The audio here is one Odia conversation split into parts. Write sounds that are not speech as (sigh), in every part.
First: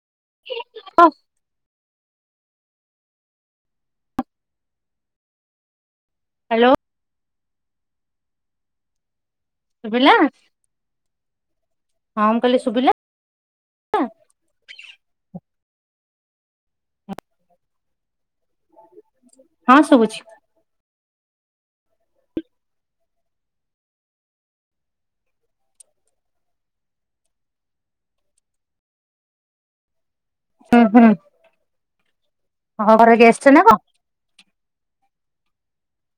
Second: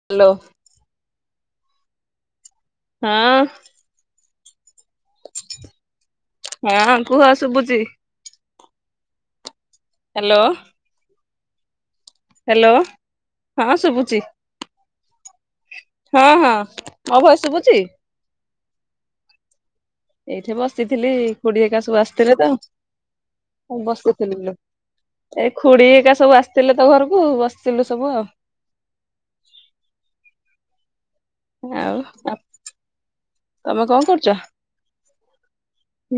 (inaudible) ହଁ। ହୁଁ। ହ୍ୟାଲୋ ହଁ କୁହ ଶୁଭୁଛି। ଶୁଭିଲା? ହ୍ୟାଲୋ ହଁ ମୁଁ କହିଲି ହ୍ୟାଲୋ ଶୁଭିଲା ହଁ ଶୁଭୁଛି। ହଁ ହଁ ମୋ ଭଏସ ଶୁଭୁଛି? ହଁ ଶୁଭୁଛି। ଏଇଠି ବସିଥିଲି ଖୁଡି ହେରିକା ସବୁ ଆସିଥିଲେ ତ ମୁଁ ବସିଥିଲି। (unintelligible) ଏ ଖୁଡି ହେରିକା ସବୁ ଆସିଥିଲେ ତ ଘରକୁ ବସିଥିଲୁ ସବୁ ଆଉ। ହୁଁ ହୁଁ। ଆଉ ଆପ୍ ହଁ ଘରେ ଗେଷ୍ଟ ନା ତମେ କଣ କରୁଛ?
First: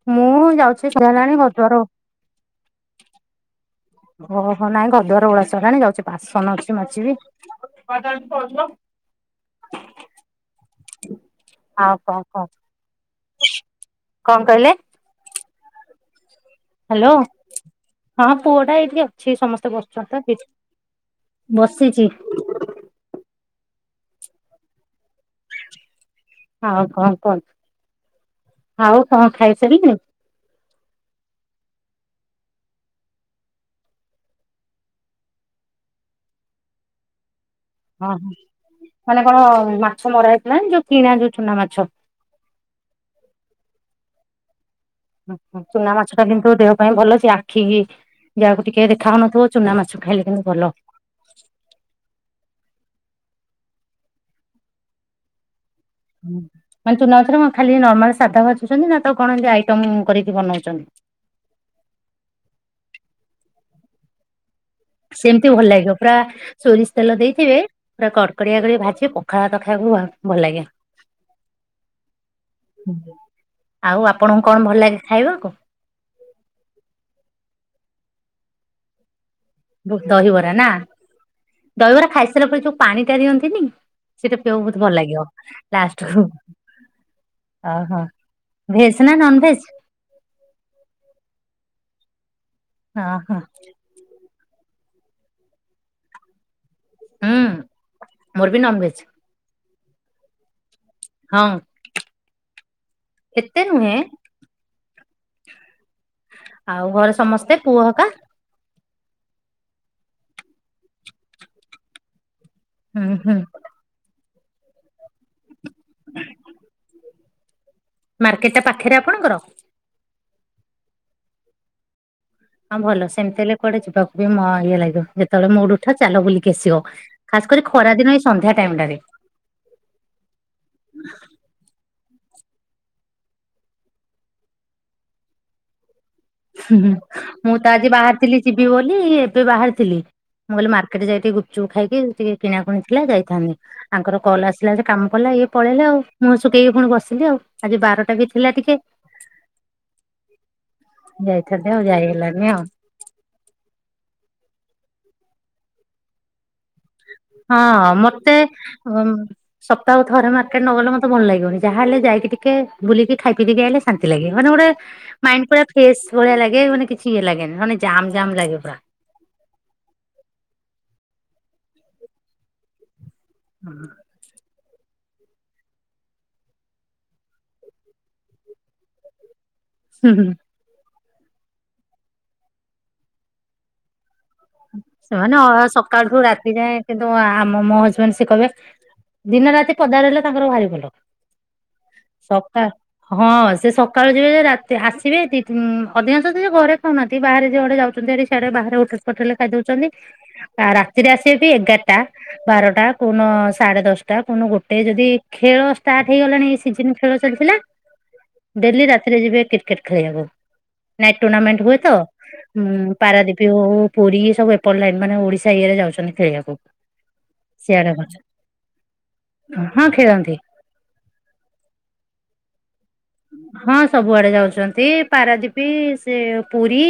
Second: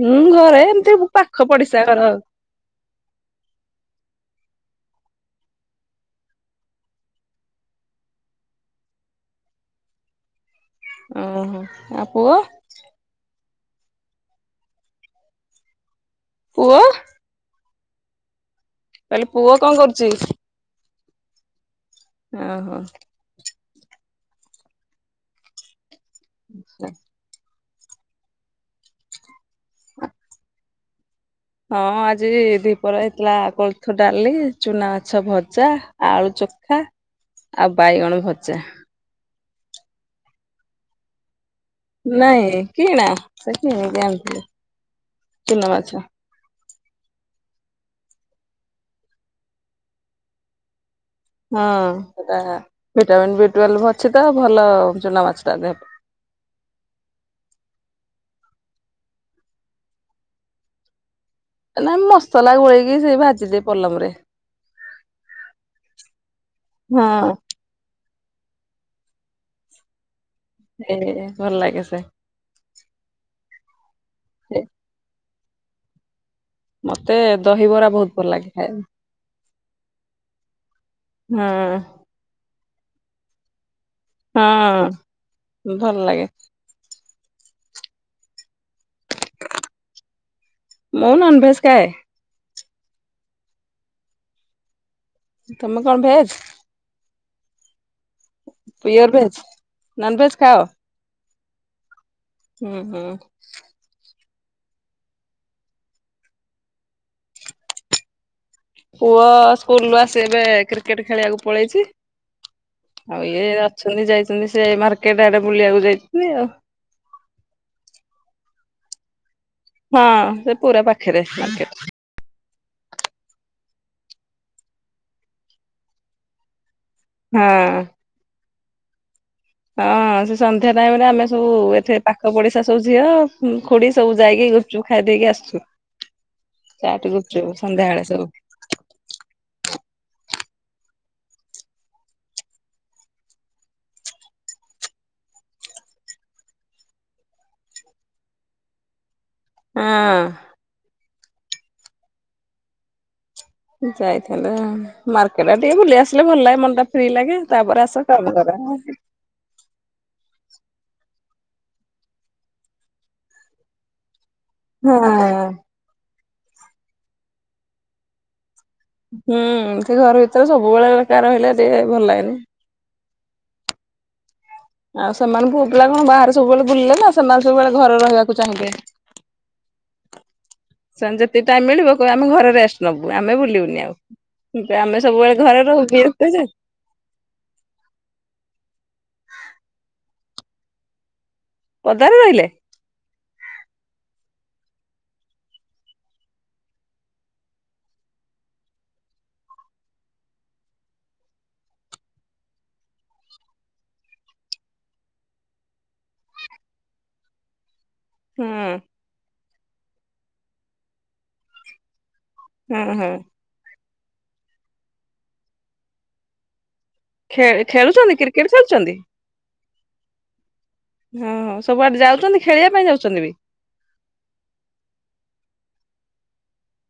ହଁ ମୁଁ ଘରେ ଯାଉଛି ଏମତି ସନ୍ଧ୍ୟା ହେଲାଣି ପାଖ ଘରଦ୍ୱାର ପଡିଶା ଘର ଆଉ। ଓ ହୋ ନାଇଁ ଘରଦୁଆର ଓଳା ସରିଲାଣି ଯାଉଛି ବାସନ ଅଛି ମାଜିବି। (unintelligible) ଓହୋ ଆଉ କଣ ପୁଅ କହ? ପୁଅ ହ୍ୟାଲୋ, ହଁ ପୁଅ ଟା ଏଇଠି କହିଲି ଅଛି ପୁଅ କଣ ସମସ୍ତେ କରୁଛି? ବସିଛନ୍ତି ତ ସେଠ୍ ବସିଛି। ଆଁ ହଁ। ଆଉ କଣ କୁହନ୍ତୁ? ଆଉ କଣ ଖାଇ ସାରିଲେ? (inaudible) ହଁ ଆଜି ଦିପ୍ରହରେ ହେଇଥିଲା କୋଳଥ ଡାଲି, ଚୁନା ମାଛ ଭଜା ଆଳୁ ଚକଟା ଆଉ ହଁ ବାଇଗଣ ଭଜା। ମାନେ କଣ ମାଛ ମରା ହେଇଥିଲା ନା ଯୋଉ କିଣା ଯୋଉ ଚୁନା ମାଛ? ନାଇଁ କିଣା ସେ କିଣିକି ଆଣିଥିଲେ। ହୁଁ ହୁଁ ଚୁନା ମାଛ ତ କିନ୍ତୁ ଦେହ ପାଇଁ ଭଲ ସେ ଆଖିକି ଯାହାକୁ ଟିକେ ଦେଖାହଉନଥିବ ଚୁନା ମାଛ ଖାଇଲେ କିନ୍ତୁ ଭଲ। ହଁ, ଟା ଭିଟାମିନ୍, ବି ଟୁଏଲ୍ଭ ଅଛି ତ ଭଲ ଚୁନା ମାଛଟା ଦେହ ପାଇଁ। ହୁଁ, ମାନେ ଚୁନା ମାଛରେ କଣ ଖାଲି ନର୍ମାଲ ସାଧା ଭାଜୁଛନ୍ତି ନା ତାକୁ କଣ ଏମିତି ଆଇଟମ କରିକି ବନଉଛନ୍ତି? ନା ମସଲା ଗୋଳେଇକି ସେଇ ଭାଜିଦିଏ ପଲମରେ। ସେମତି ଭଲ ଲାଗିବ ପୁରା ସୋରିଷ ହଁ ତେଲ ଦେଇଥିବେ ପୁରା କଡ଼କଡିଆ କରି ଭାଜିବେ ପଖାଳ ଭାତ ଖାଇବାକୁ ଆହୁରି ଏମିତି ଭଲ ଲାଗେ ସେ। ହୁଁ, ଆଉ ଆପଣଙ୍କୁ କଣ ସେ ଭଲ ଲାଗେ ଖାଇବାକୁ? ମତେ ଦହିବରା ବହୁତ ଭଲ ଲାଗେ ଖାଇବା ପାଇଁ। ଦହିବରା ନା, ଦହିବରା ଖାଇସାରିଲା ପରେ ଯୋଉ ପାଣିଟା ଦିଅନ୍ତିନି ସେଇଟା ପିଇବାକୁ ବହୁତ ହଁ ଭଲ ଲାଗିବ ହଁ ଭଲ ଲାଷ୍ଟକୁ। ଲାଗେ ଓ ହୋ ଭେଜ୍ ନା ନନଭେଜ୍? ମୁଁ ନନଭେଜ୍ ଖାଏ। ଅ ହ। ତମେ କଣ ଭେଜ୍? ହୁଁ। ମୋର ବି ନନଭେଜ ପିଓର ଭେଜ୍? ନନଭେଜ ଖାଅ? ହଁ, ହୁଁ ହୁଁ ଏତେ ନୁହେଁ। ଆଉ ଘରେ ସମସ୍ତେ ପୁଅ ହରିକା। ପୁଅ ସ୍କୁଲରୁ ଆସି ଏବେ କ୍ରିକେଟ ଖେଳିବାକୁ ପଳେଇଛି। ହୁଁ ଆଉ ହୁଁ ଇଏ ଅଛନ୍ତି ଯାଇଛନ୍ତି ସେ ମାର୍କେଟଆଡେ ବୁଲିବାକୁ ଯାଇଛନ୍ତି ଆଉ। ମାର୍କେଟଟା ପାଖରେ ଆପଣଙ୍କର? ହଁ ସେ ପୁରା ପାଖରେ ମାର୍କେଟଟା। ହଁ ଭଲ ସେମିତି ହେଲେ କୁଆଡେ ଯିବାକୁ ବି ମ ଇଏ ଲାଗିବ ଯେତେବେଳେ ମୁଡୁ ଉଠିଲା ଚାଲ ବୁଲିକି ଆସିିବ। ହଁ। ଖାସ୍ କରି ଖରା ଦିନ ଏଇ ସନ୍ଧ୍ୟା ଟାଇମଟାରେ। ହଁ ସେ ସନ୍ଧ୍ୟା ଟାଇମରେ ଆମେ ସବୁ ଏଠୀ ପାଖ ପଡିଶା ସବୁ ଝିଅ, ଖୁଡି ସବୁ ଯାଇକି ତୁଖାଇ ଦେଇକି ଆସିଛୁ। ମୁଁ ତ ଆଜି ସବୁ ବାହାରିଥିଲି ଯିବି ବୋଲି ଏବେ ବାହାରିଥିଲି। ମୁଁ କହିଲି ମାର୍କେଟ ଯାଇ ଟିକେ ଗୁପଚୁପ୍ ଖାଇିକି ଏମିତି ଟିକେ କିଣା କୁଣି ଥିଲା ଯାଇଥାନ୍ତି। ଆଙ୍କର କଲ୍ ଆସିଲା ଯେ କାମ ପଡ଼ିଲା ଇଏ ପଳେଇଲେ ଆଉ ମୁଁହ ସୁକେଇ ପୁଣି ବସିଲି ଆଉ। ଆଜି ବାରଟା ବି ଥିଲା ଟିକେ। ଆଁ। ଯାଇଥାନ୍ତେ ଆଉ ଯାଇ ହେଲାନି ଆଉ। ଯାଇଥିଲେ ମାର୍କେଟା ଟିକେ ବୁଲି ଆସିଲେ ଭଲ ଲାଗେ ମନ ଟା ଫ୍ରି ଲାଗେ। ହଁ ତାପରେ ହଁ ଆସ କାମ ମତେ କର। ଉମ୍ ସପ୍ତାହକୁ ଥରେ ମାର୍କେଟ ନ ଗଲେ ମତେ ଭଲ ଲାଗିବନି ଯାହା ହେଲେ ଯାଇକି ଟିକେ ବୁଲିକି ଖାଇ ପିକରି ଆଇଲେ। ଶାନ୍ତି ଲାଗେ ମାନେ ଗୋଟେ ହଁ ମାଇଣ୍ଡ ପୁରା ଫ୍ରେସ୍ ଭଳିଆ ଲାଗେ ମାନେ କିଛି ଇଏ ଲାଗେନି ମାନେ ଜାମ ଜମ୍ ଲାଗେ ପୁରା। ହୁଁ ସେଇ ଘର ଭିତରେ ସବୁବେଳେ ଏକା ରହିଲେ ଟିକେ ଭଲ ଲାଗେନି। ହୁଁ ହୁ। ଆଉ ସେମାନଙ୍କୁୁ ପୁଅ ପିଲା କଣ ବାହାରେ ସବୁବେଳେ ବୁଲିଲେ ନା ସେମାନେ ସବୁବେଳେ ଘରେ ରହିବାକୁ ଚାହିଁବେ। ହୁଁ ହୁଁ। ସେମାନଙ୍କୁ ଯେତିକି ଟାଇମ ମିଳିବ କହିବେ ଆମେ ଘରେରେଷ୍ଟ ନବୁ ଆମେ ବୁଲିବୁନି ଆଉ। ଆମେ ସେମାନେ ସବୁବେଳେ ଘରେ ଅ ରହୁ ସକାଳଠୁ ରାତି (unintelligible) ଯାଏଁ କିନ୍ତୁ ଆମ ମୋ ହଜବେଣ୍ଡ ସିଏ କହିବେ ଦିନ ରାତି ପଦାରହିଲେ ତାଙ୍କର ଭାରି ଭଲ। ପଦାରେ ରହିଲେ ସକା। ହଁ ସେ ସକାଳୁ ଯିବେ ରାତି ଆସିବେ ଅଧିକାଂଶ ସେ ଘରେ ଖାଉନାହାନ୍ତି ବାହାରେ ଯିଆଡେ ଯାଉଛନ୍ତି ଭାରି ଆଡେ ବାହାରେ ଉଠ ପଠେଇଲେ ଖାଇଦଉଛନ୍ତି ଆ ରାତିରେ ଆସିବେ ବି ଏଗାରଟା ବାରଟା କୁହନ ସାଢେ ଦଶଟା କୁହନ ଗୋଟେ ଯଦି ଖେଳ ଷ୍ଟାର୍ଟ ହେଇଗଲାଣି ଏ ସିଜିନ ଖେଳ ଚାଲିଥିଲା ହୁଁ ଡେଲି ରାତିରେ ଯିବେ କ୍ରିକେଟ ଖେଳିବାକୁ ନାଇଟ ଟୁର୍ଣ୍ଣାମେଣ୍ଟ ହୁଏ ତ। ଉଁ ହୁଁ ହୁଁ। ପାରାଦ୍ୱୀପୀ ହଉ ପୁରୀ ସବୁ ଏପଟ ଲାଇନ ମାନେ ଓଡିଶା ଇଏରେ ଯାଉଛନ୍ତି ଖେଳିବାକୁ। ଖେ ସିଆଡେ ଖେଳୁଛନ୍ତି କ୍ରିକେଟ ଖେଳୁଛନ୍ତି? ହଁ ଖେଳନ୍ତି ହଁ ସବୁଆଡେ ଯାଉଛନ୍ତି ଖେଳିବା ପାଇଁ ଯାଉଛନ୍ତି ବି ହଁ ସବୁଆଡେ ଯାଉଚନ୍ତି ପାରାଦୀପୀ ସେ ପୁରୀ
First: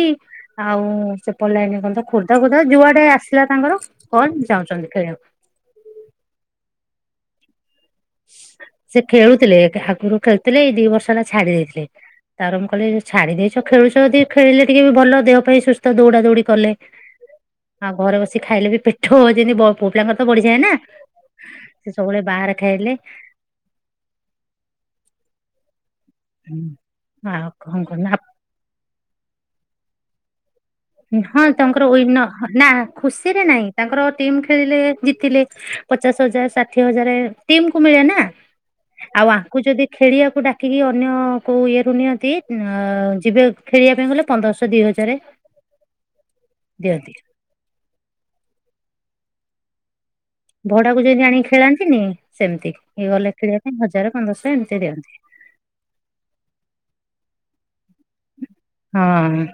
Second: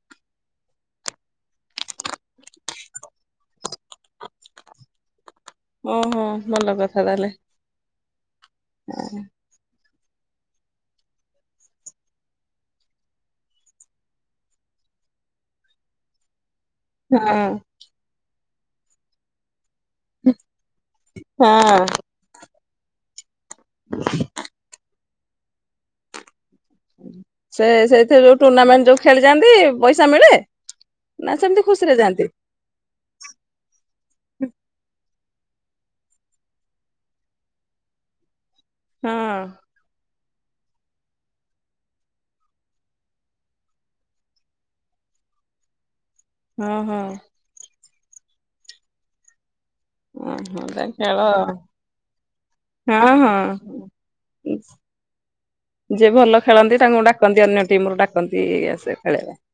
ଆଉ ସେପଟ ଲାଇନ କନ୍ତ ଖୋର୍ଦ୍ଧା ଫୋର୍ଦ୍ଧା ଯୁଆଟେ ଆସିଲା ତାଙ୍କର କଣ ଯାଉଁଛନ୍ତି ଖେଳିବାକୁ। ଓ ହୋ ଭଲ କଥା ତାହେଲେ। ସେ ଖେଳୁଥିଲେ ଆଗରୁ ଖେଳୁଥିଲେ ଏଇ ଦି ବର୍ଷ ହେଲା ଛାଡି ଦେଇଥିଲେ। ତାପରେ ମୁଁ କହିଲି ଛାଡି ଦେଇଛ ଖେଳୁଛ ଯି ଖେଳିଲେ ଟିକେ ବି ଭଲ ଦେହ ପାଇଁ ସୁସ୍ଥ ଦୌଡା ଦୌଡ଼ି କଲେ। ହଁ ହଁ। ଆଉ ଘରେ ବସି ଖାଇଲେ ବି ପେଟ ଯେମିତି ପୁ ପିଲାଙ୍କର ତ ବଢିଯାଏ ନା ସେ ହଁ ସବୁବେଳେ ବାହାରେ ଖାଇଲେ। ହୁଁ। ସେ ସେଇଥି ଯୋଉ ଟୁର୍ଣ୍ଣାମେଣ୍ଟ ଯୋଉ ଖେଳି ଯାଆନ୍ତି ପଇସା ମିଳେ? ନା ହଁ ସେମିତି ଖୁସିରେ ତାଙ୍କରୱ ଯାଆନ୍ତି? ନା ଖୁସିରେ ନାଇଁ ତାଙ୍କର ଟିମ୍ ଖେଳିଲେ ଜିତିଲେ। ପଚାଶ ହଜାରେ ଷାଠିଏ ହଜାରେ ଟିମକୁ ମିଳେନା ହଁ ଆଉ ଆଙ୍କୁ ଯଦି ଖେଳିବାକୁ ଡାକିକି ଅନ୍ୟ କୋଉ ଇଏରୁୁ ନିଅନ୍ତି ଅଁ ଯିବେ ଖେଳିବା ପାଇଁ ଗଲେ ପନ୍ଦରଶହ ଦିଇ ହଜାରେ ହଁ ହଁ। ଓହୋ ତା ଭଡ଼ାକୁ ଖେଳ ଯେଦି ଆଣିକି ଖେଳାନ୍ତିନି ସେମିତି ହଁ ଇଏଗଲେ ଖେଳିବା ପାଇଁ ହଁ। ହଜାରେ ପନ୍ଦରଶହ ଏମିତି ଦିଅନ୍ତି। ଯିଏ ଭଲ ଖେଳନ୍ତି ତାଙ୍କୁ ଡାକନ୍ତି ଅନ୍ୟ ଟିମରୁ ଡାକନ୍ତି ଆ ହଁ।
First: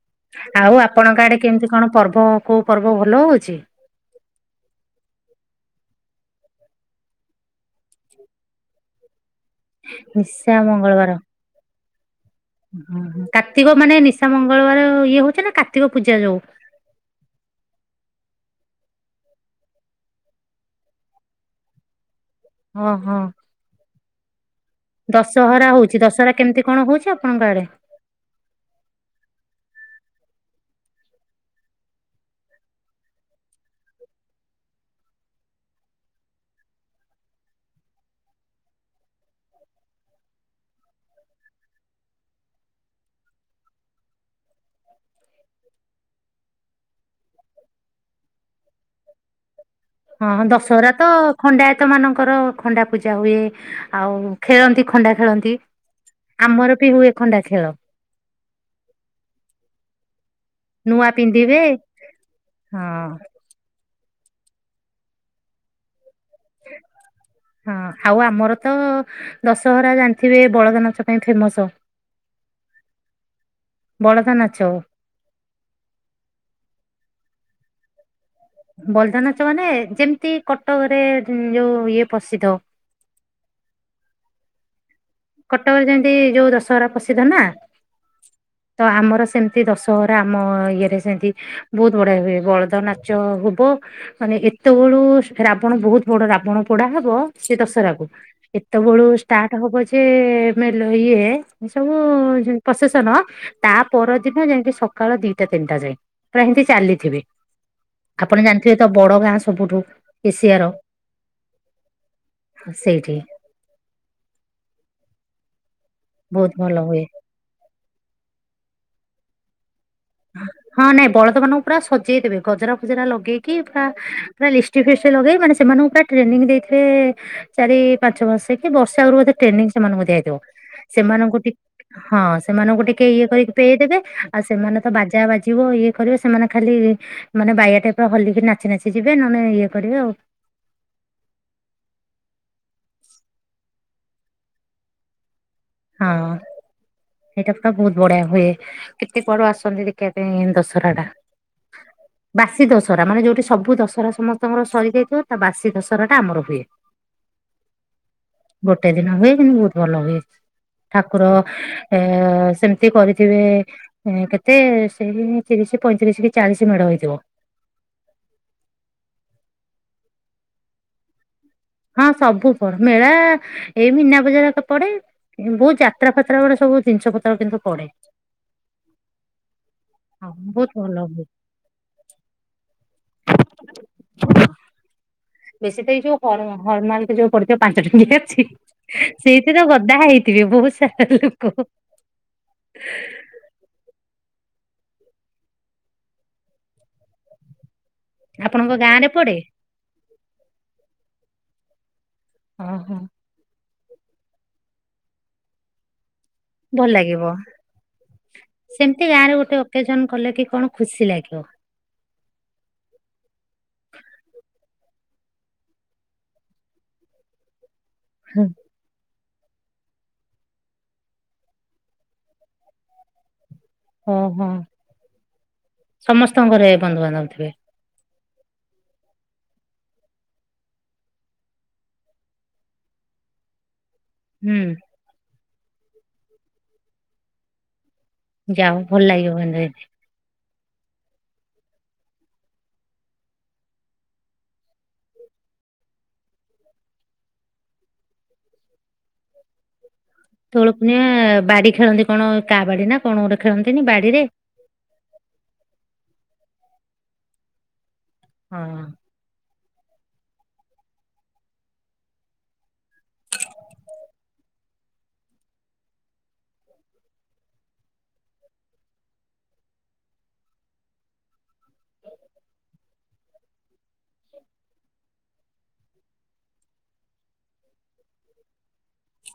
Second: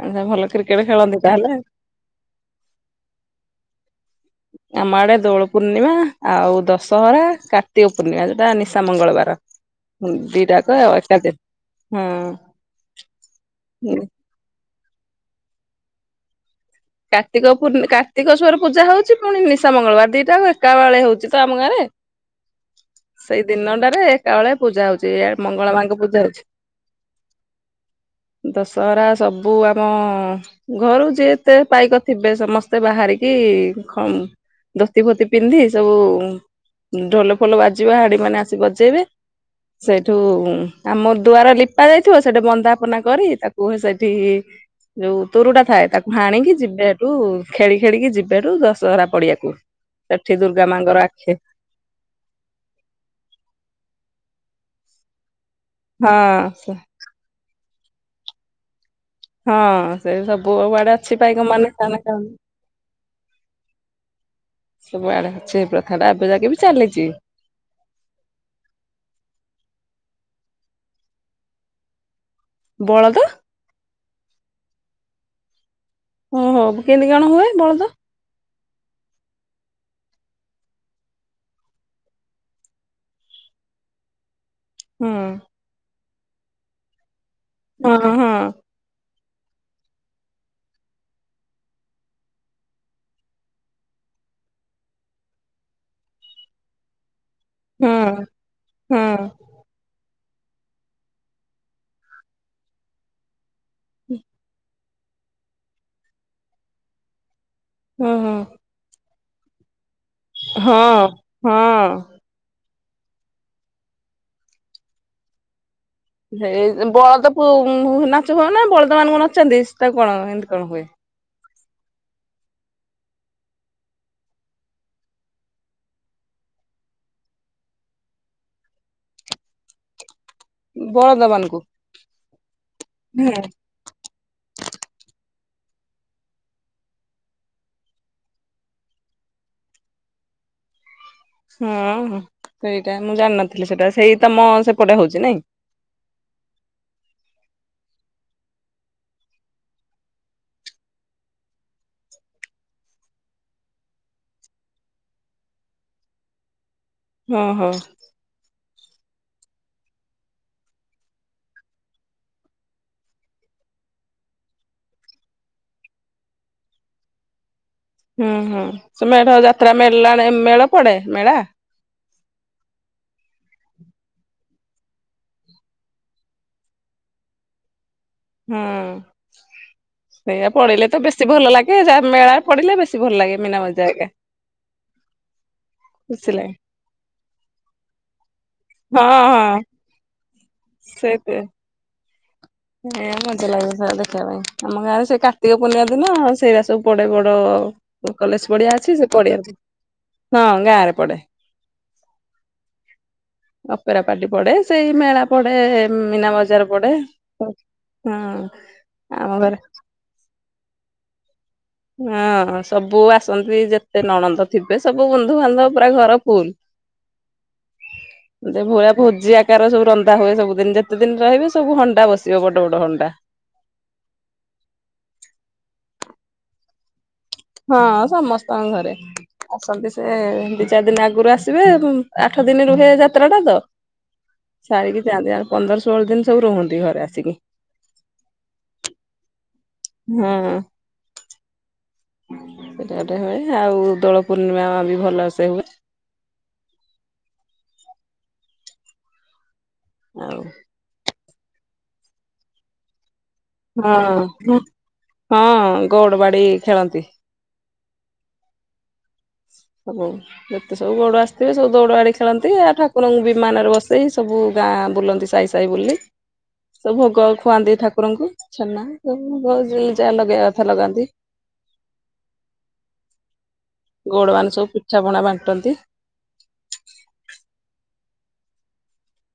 ଆଚ୍ଛା ଭଲ ଆଉ କ୍ରିକେଟ ଖେଳନ୍ତି ଆପଣଙ୍କ ଆଡ଼େ ତାହେଲେ। କେମିତି କଣ ପର୍ବ କୋଉ ପର୍ବ ଭଲ ହଉଚି? ଆମ ଆଡ଼େ ଦୋଳ ପୂର୍ଣ୍ଣିମା ଆଉ ଦଶହରା କାର୍ତ୍ତିକ ପୂର୍ଣ୍ଣିମା ଯୋଉଟା ନିଶା ମଙ୍ଗଳବାର। ନିଶା ଦିଟାକଁ ଏକାଦିନ୍ ହୁଁ। ହୁଁ ହଁ କାର୍ତ୍ତିକ ମାନେ ନିଶା ମଙ୍ଗଳବାର ଇଏ ହଉଚିନା କାର୍ତ୍ତିକ ପୂଜା ଯୋଉ? କାର୍ତ୍ତିକ ପୂର୍ଣ୍ଣି କାର୍ତ୍ତିସ୍ବର ପୂଜା ହଉଚି ପୁଣି ନିଶା ମଙ୍ଗଳବାର ଦିଟା ଆଙ୍କ ଏକା ବେଳେ ହଉଚିତ ଆମ ଗାଁରେ। ହଁ ହଁ। ସେଇ ଦିନଟାରେ ଏକାବେଳେ ପୂଜା ହଉଚି ଏଆରେ ଦଶହରା ମଙ୍ଗଳା ହଉଛି ମାଙ୍କ ପୂଜା ଦଶହରା ହଉଛି। କେମିତି କଣ ହଉଛି ଆପଣଙ୍କ ଆଡେ? ଦଶହରା ସବୁ ଆମ ଘରୁ ଯେ ଏତେ ପାଇକ ଥିବେ ସମସ୍ତେ ବାହାରିକି ଖମ୍ ଧୋତି ଫୋତି ପିନ୍ଧି ସବୁ ଢୋଲ ଫଲ ବାଜିବ ହାଡ଼ି ମାନେ ଆସି ବଜେଇବେ ସେଇଠୁ ଆମ ଦୁଆର ଲିପା ଯାଇଥିବ ସେଇଠି ବନ୍ଦାପନା କରି ତାକୁୁ ସେଇଠି ଯଉ ତରୁଡା ଥାଏ ତାକୁ କାହିଁକି ଯିବେ ହେଠୁ ଖେଳି ଖେଳିକି ଯିବାଠୁ ଦଶହରା ପଡ଼ିଆକୁ। ହଁ ଦଶହରାତ ଖଣ୍ଡା ୟାତ ମାନଙ୍କର ଖଣ୍ଡା ପୂଜା ହୁଏ ଆଉ ଖେଳନ୍ତି ଖଣ୍ଡା ଖେଳନ୍ତି। ହଁ ଆମରବି ହୁଏ ଖଣ୍ଡା ଖେଳ। ହଁ ସେସବୁ କୁଆଡ଼େ ନୂଆ ଅଛି ପାଇକ ପିନ୍ଧିବେ ମାନେ (unintelligible) ହଁ ସବୁଆଡ଼େ ଅଛି ପ୍ରଥାଟା ଆବେ ଯାକେବି ଚାଲିଚି। ହଁ ଆଉ ଆମରତ ଦଶହରା ଜାଣିଥିବେ ବଳଦ ନାଚ ପାଇଁ ଫେମସ୍। (inaudible) ବଳଦ ବଳଦ ନାଚ। ଓହୋ କେମିତି କଣ ହୁଏ ବଳଦ? ବଲଦ ନାଚ ମାନେ ଯେମିତି କଟକରେ ଯୋଉ ଇଏ ପ୍ରସିଦ୍ଧ ହଁ। କଟକରେ ଯେମତି ଯୋଉ ଦଶହରା ପ୍ରସିଦ୍ଧ ନା। ହଁ ହଁ। ତଆମର ସେମିତି ଦଶହରା ଆମ ଇଏରେ ସେମିତି ବହୁତ୍ ବଢ଼ିଆ ହୁଏ ବଳଦ ନାଚ ହୁବ ମାନେ ଏତେବେଳୁ ରାବଣ ବହୁତ୍ ବଡ଼ ରାବଣ ପୋଡ଼ା ହବ। ସେଇ ଦଶହରାକୁ ହଁ ଏତେବେଳୁ ହଁ ଷ୍ଟାର୍ଟ ହବ ଇଏ ମେଲ ଇଏ ସବୁ ପ୍ରଶେସନ ତା ପରଦିନ ଯେମିତି ସକାଳ ଦିଟା ତିନିଟା ଯାଏଁ ପୁରା ହେମିତି ଚାଲିଥିବେ। ହଁ ଆପଣ ଜାଣିଥିବେତ ବଡ଼ ଗାଁ ସବୁଠୁ ଏସିଆର ହଁ ହଁ। ହ ସେଇଠି। ବହୁତ ଭଲ ସେଇ ହୁଏ। ବଳଦ ପ ନାଚ ହୁଅନା ବଳଦ ମାନଙ୍କୁ ନଚାନ୍ତି ତାକୁ କଣ ଏମିତି କଣ ହଁ ହୁଏ। ନାଇଁ ବଳଦ ମାନଙ୍କୁ ପୁରା ସଜେଇ ଦେବେ ଗଜରା ଫଜରା ଲଗେଇକି ପୁରା ପୁରା ଲିଷ୍ଟଟି ଫିଷ୍ଟି ଲଗେଇ ମାନେ ସେମାନଙ୍କୁ ପୁରା ଟ୍ରେନିଂ ଦେଇଥିବେ ଚାରି ପାଞ୍ଚ ମାସ କି ବର୍ଷେ ଆଗୁରୁ ବୋଧେ ଟ୍ରେନିଂ ସେମାନଙ୍କୁ ଦିଆ ହେଇଥିବ। ବଳଦ ସେମାନଙ୍କୁ ଟି ମାନଙ୍କୁ ହଁ ସେମାନଙ୍କୁ ଟିକେ ଇଏ କରିକି ପେଇ ଦେବେ ଆଉ ସେମାନେ ତ ବାଜା ବାଜିବ ଇଏ କରିବ ସେମାନେ ଖାଲି। ମାନେ ବାଇଆ ଟାଇପ ର ହଲିକି ନାଚି ନାଚି ଯିବେ ନହେଲେ ଇଏ କରିବେ ଆଉ। ହଁ ହଁ ସେଇଟା ମୁଁ ଜାଣିନଥିଲି ସେଟା ସେଇ ତମ ସେପଟେ ହଉଛି ନାଇଁ। ହଁ। ଏଇଟା ପୁରା ବହୁତ ବଢିଆ ହୁଏ କେତେ କୁଆଡୁ ଆସନ୍ତି ଦେଖିବା ପାଇଁ ଦଶରା ଟା। ହ ବାସି ଦଶରା ମାନେ ଯୋଉଠି ସବୁ ଦଶରା ସମସ୍ତଙ୍କର ସରି ଯାଇଥିବ ତା ବାସି ଦଶହରା ଟା ଆମର ହୁଏ। ହଁ ହଁ। ଗୋଟେ ଦିନ ହୁଏ କିନ୍ତୁ ବହୁତ ଭଲ ହୁଏ। ଠାକୁର ଏ ସେମିତି କରିଥିବେ। କେତେ ସେଇ ତିରିଶି ପଇଁତିରିଶି କି ଚାଳିଶି ମେଢ ହେଇଥିବ। ହୁଁ ହୁଁ ସେ ମେଢ ଯାତ୍ରା (unintelligible) ମେଳ ପଡେ ମେଳା। ହଁ ସବୁ ପଡ ମେଳା ଏଇ ମିନା ବଜାର ହେକା ପଡେ। ବହୁତ ଯାତ୍ରା ଫାତ୍ରା ଗୋଟେ ସବୁ ଜିନିଷ ପତ୍ର କିନ୍ତୁ ପଡେ। ହୁଁ ହଁ ସେଇଆ ବହୁତ ପଡିଲେ ଭଲ ତ ହୁଏ। ବେଶୀ ଭଲ ଲାଗେ ଯାହା ମେଳା ପଡିଲେ ବେଶୀ ଭଲ ଲାଗେ। ମୀନା ବଜାର ହେରିକା। ବେଶୀ ତ ଏଇ ଯୋଉ ଖୁସି ହର ଲାଗେ ହରମାଲକ ଯୋଉ। ପଡିଥିବ ପାଞ୍ଚ (unintelligible) ଅଛି ହଁ ହଁ। ସେଇଥିରେ ଗଦା ହେଇଥିବେ ବହୁତ ସାରା ଲୋକ। ହେୟା ମଜା ଲାଗୁ (unintelligible) ଦେଖିବା ପାଇଁ ଆମ ଗାଁରେ ସେ କାର୍ତ୍ତିକ ପୂର୍ଣ୍ଣିମା ଦିନ ଆଉ ସେଇରା ସବୁ ପଡେ ବଡ। କଲେଜ ଆପଣଙ୍କ ପଡିଆ ଗାଁ ଅଛି ରେ ସେ ପଡେ? ପଡିଆ ହଁ ଗାଁରେ ପଡେ। ଓ ହ। ଅପେରାପାଟି ପଡେ ସେଇ ମେଳା ପଡେ ମୀନା ବଜାର ଭଲ ପଡେ। ଲାଗିବ। ହଁ ସେମିତି ଆମ ଗାଁରେ ଘରେ ଗୋଟେ ଅକେଜନ କଲେ କି କଣ ଖୁସି ଲାଗିବ। ହଁ ସବୁ ଆସନ୍ତି ଯେତେ ନଣନ୍ଦ ଥିବେ ସବୁ ବନ୍ଧୁବାନ୍ଧବ ପୁରା ଘର ଫୁଲ୍। (unintelligible) ଭୋଜି ଆ ଆକାର ସବୁ ରନ୍ଧା ହୁଏ ସବୁ ଦିନ ଯେତେ ଦିନ ରହିବେ ସବୁ ହଣ୍ଡା ବସିବ ବଡ ବଡ ହଣ୍ଡା। ଓହୋ ସମସ୍ତଙ୍କ ଘରେ ଏ ବନ୍ଧୁବାନ୍ଧବ ଥି ହଁ ସମସ୍ତଙ୍କ ଘରେ। ଆସନ୍ତି ସେ ଦି ଚାରି ଦିନ ଆଗରୁ ଆସିବେ ଆଠ ଦିନ ରୁହେ ଯାତ୍ରା ଟା ତ। ହୁଁ ସାରିକି ଯାଆନ୍ତି ଆଉ ପନ୍ଦର ଷୋହଳ ଦିନ ସବୁ ରୁହନ୍ତି ଘରେ ଆସିକି। ଯାଉ ଭଲ ଲାଗିବ (unintelligible) ହଁ। ସେଟା ଗୋଟେ ହୁଏ ଆଉ ଦୋଳ ପୂର୍ଣ୍ଣିମା ବି ଭଲ ସେ ହୁଏ। ଆଉ ଦୋଳ ପୁର୍ଣିମା ବାଡି ଖେଳନ୍ତି କଣ କା ବାଡି ନା କଣ ଗୋଟେ ଖେଳନ୍ତିନି ବାଡିରେ। ହଁ ହଁ ଗଉଡ ବାଡି ଖେଳନ୍ତି। ହଁ। ହବ। ଯେତେ ସବୁ ଗଉଡ ଆସିଥିବେ ସବୁ ଦୌଡ ବାଡି ଖେଳନ୍ତି ଆଉ ଠାକୁରଙ୍କୁ ବିମାନରେ ବସେଇ ସବୁ ଗାଁ ବୁଲନ୍ତି ସାଇ। ସାଇ ବୁଲି। ସବୁ ଭୋଗ ଖୁଆନ୍ତି ଠାକୁରଙ୍କୁ ଛେନା ସବୁ ଭ ଯାହା ଲଗେଇବା କଥା ଲଗାନ୍ତି। ଗୋଡ ମାନେ ସବୁ ପିଠା ପଣା ବାଣ୍ଟନ୍ତି।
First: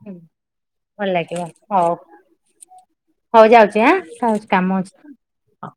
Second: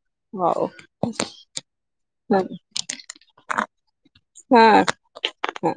ହୁଁ ହଉ ଭଲ ଲାଗିବ ହଉ ହଁ ହଉ ଯାଉଛି ଆଁ କାମ ଅଛି। ହଁ।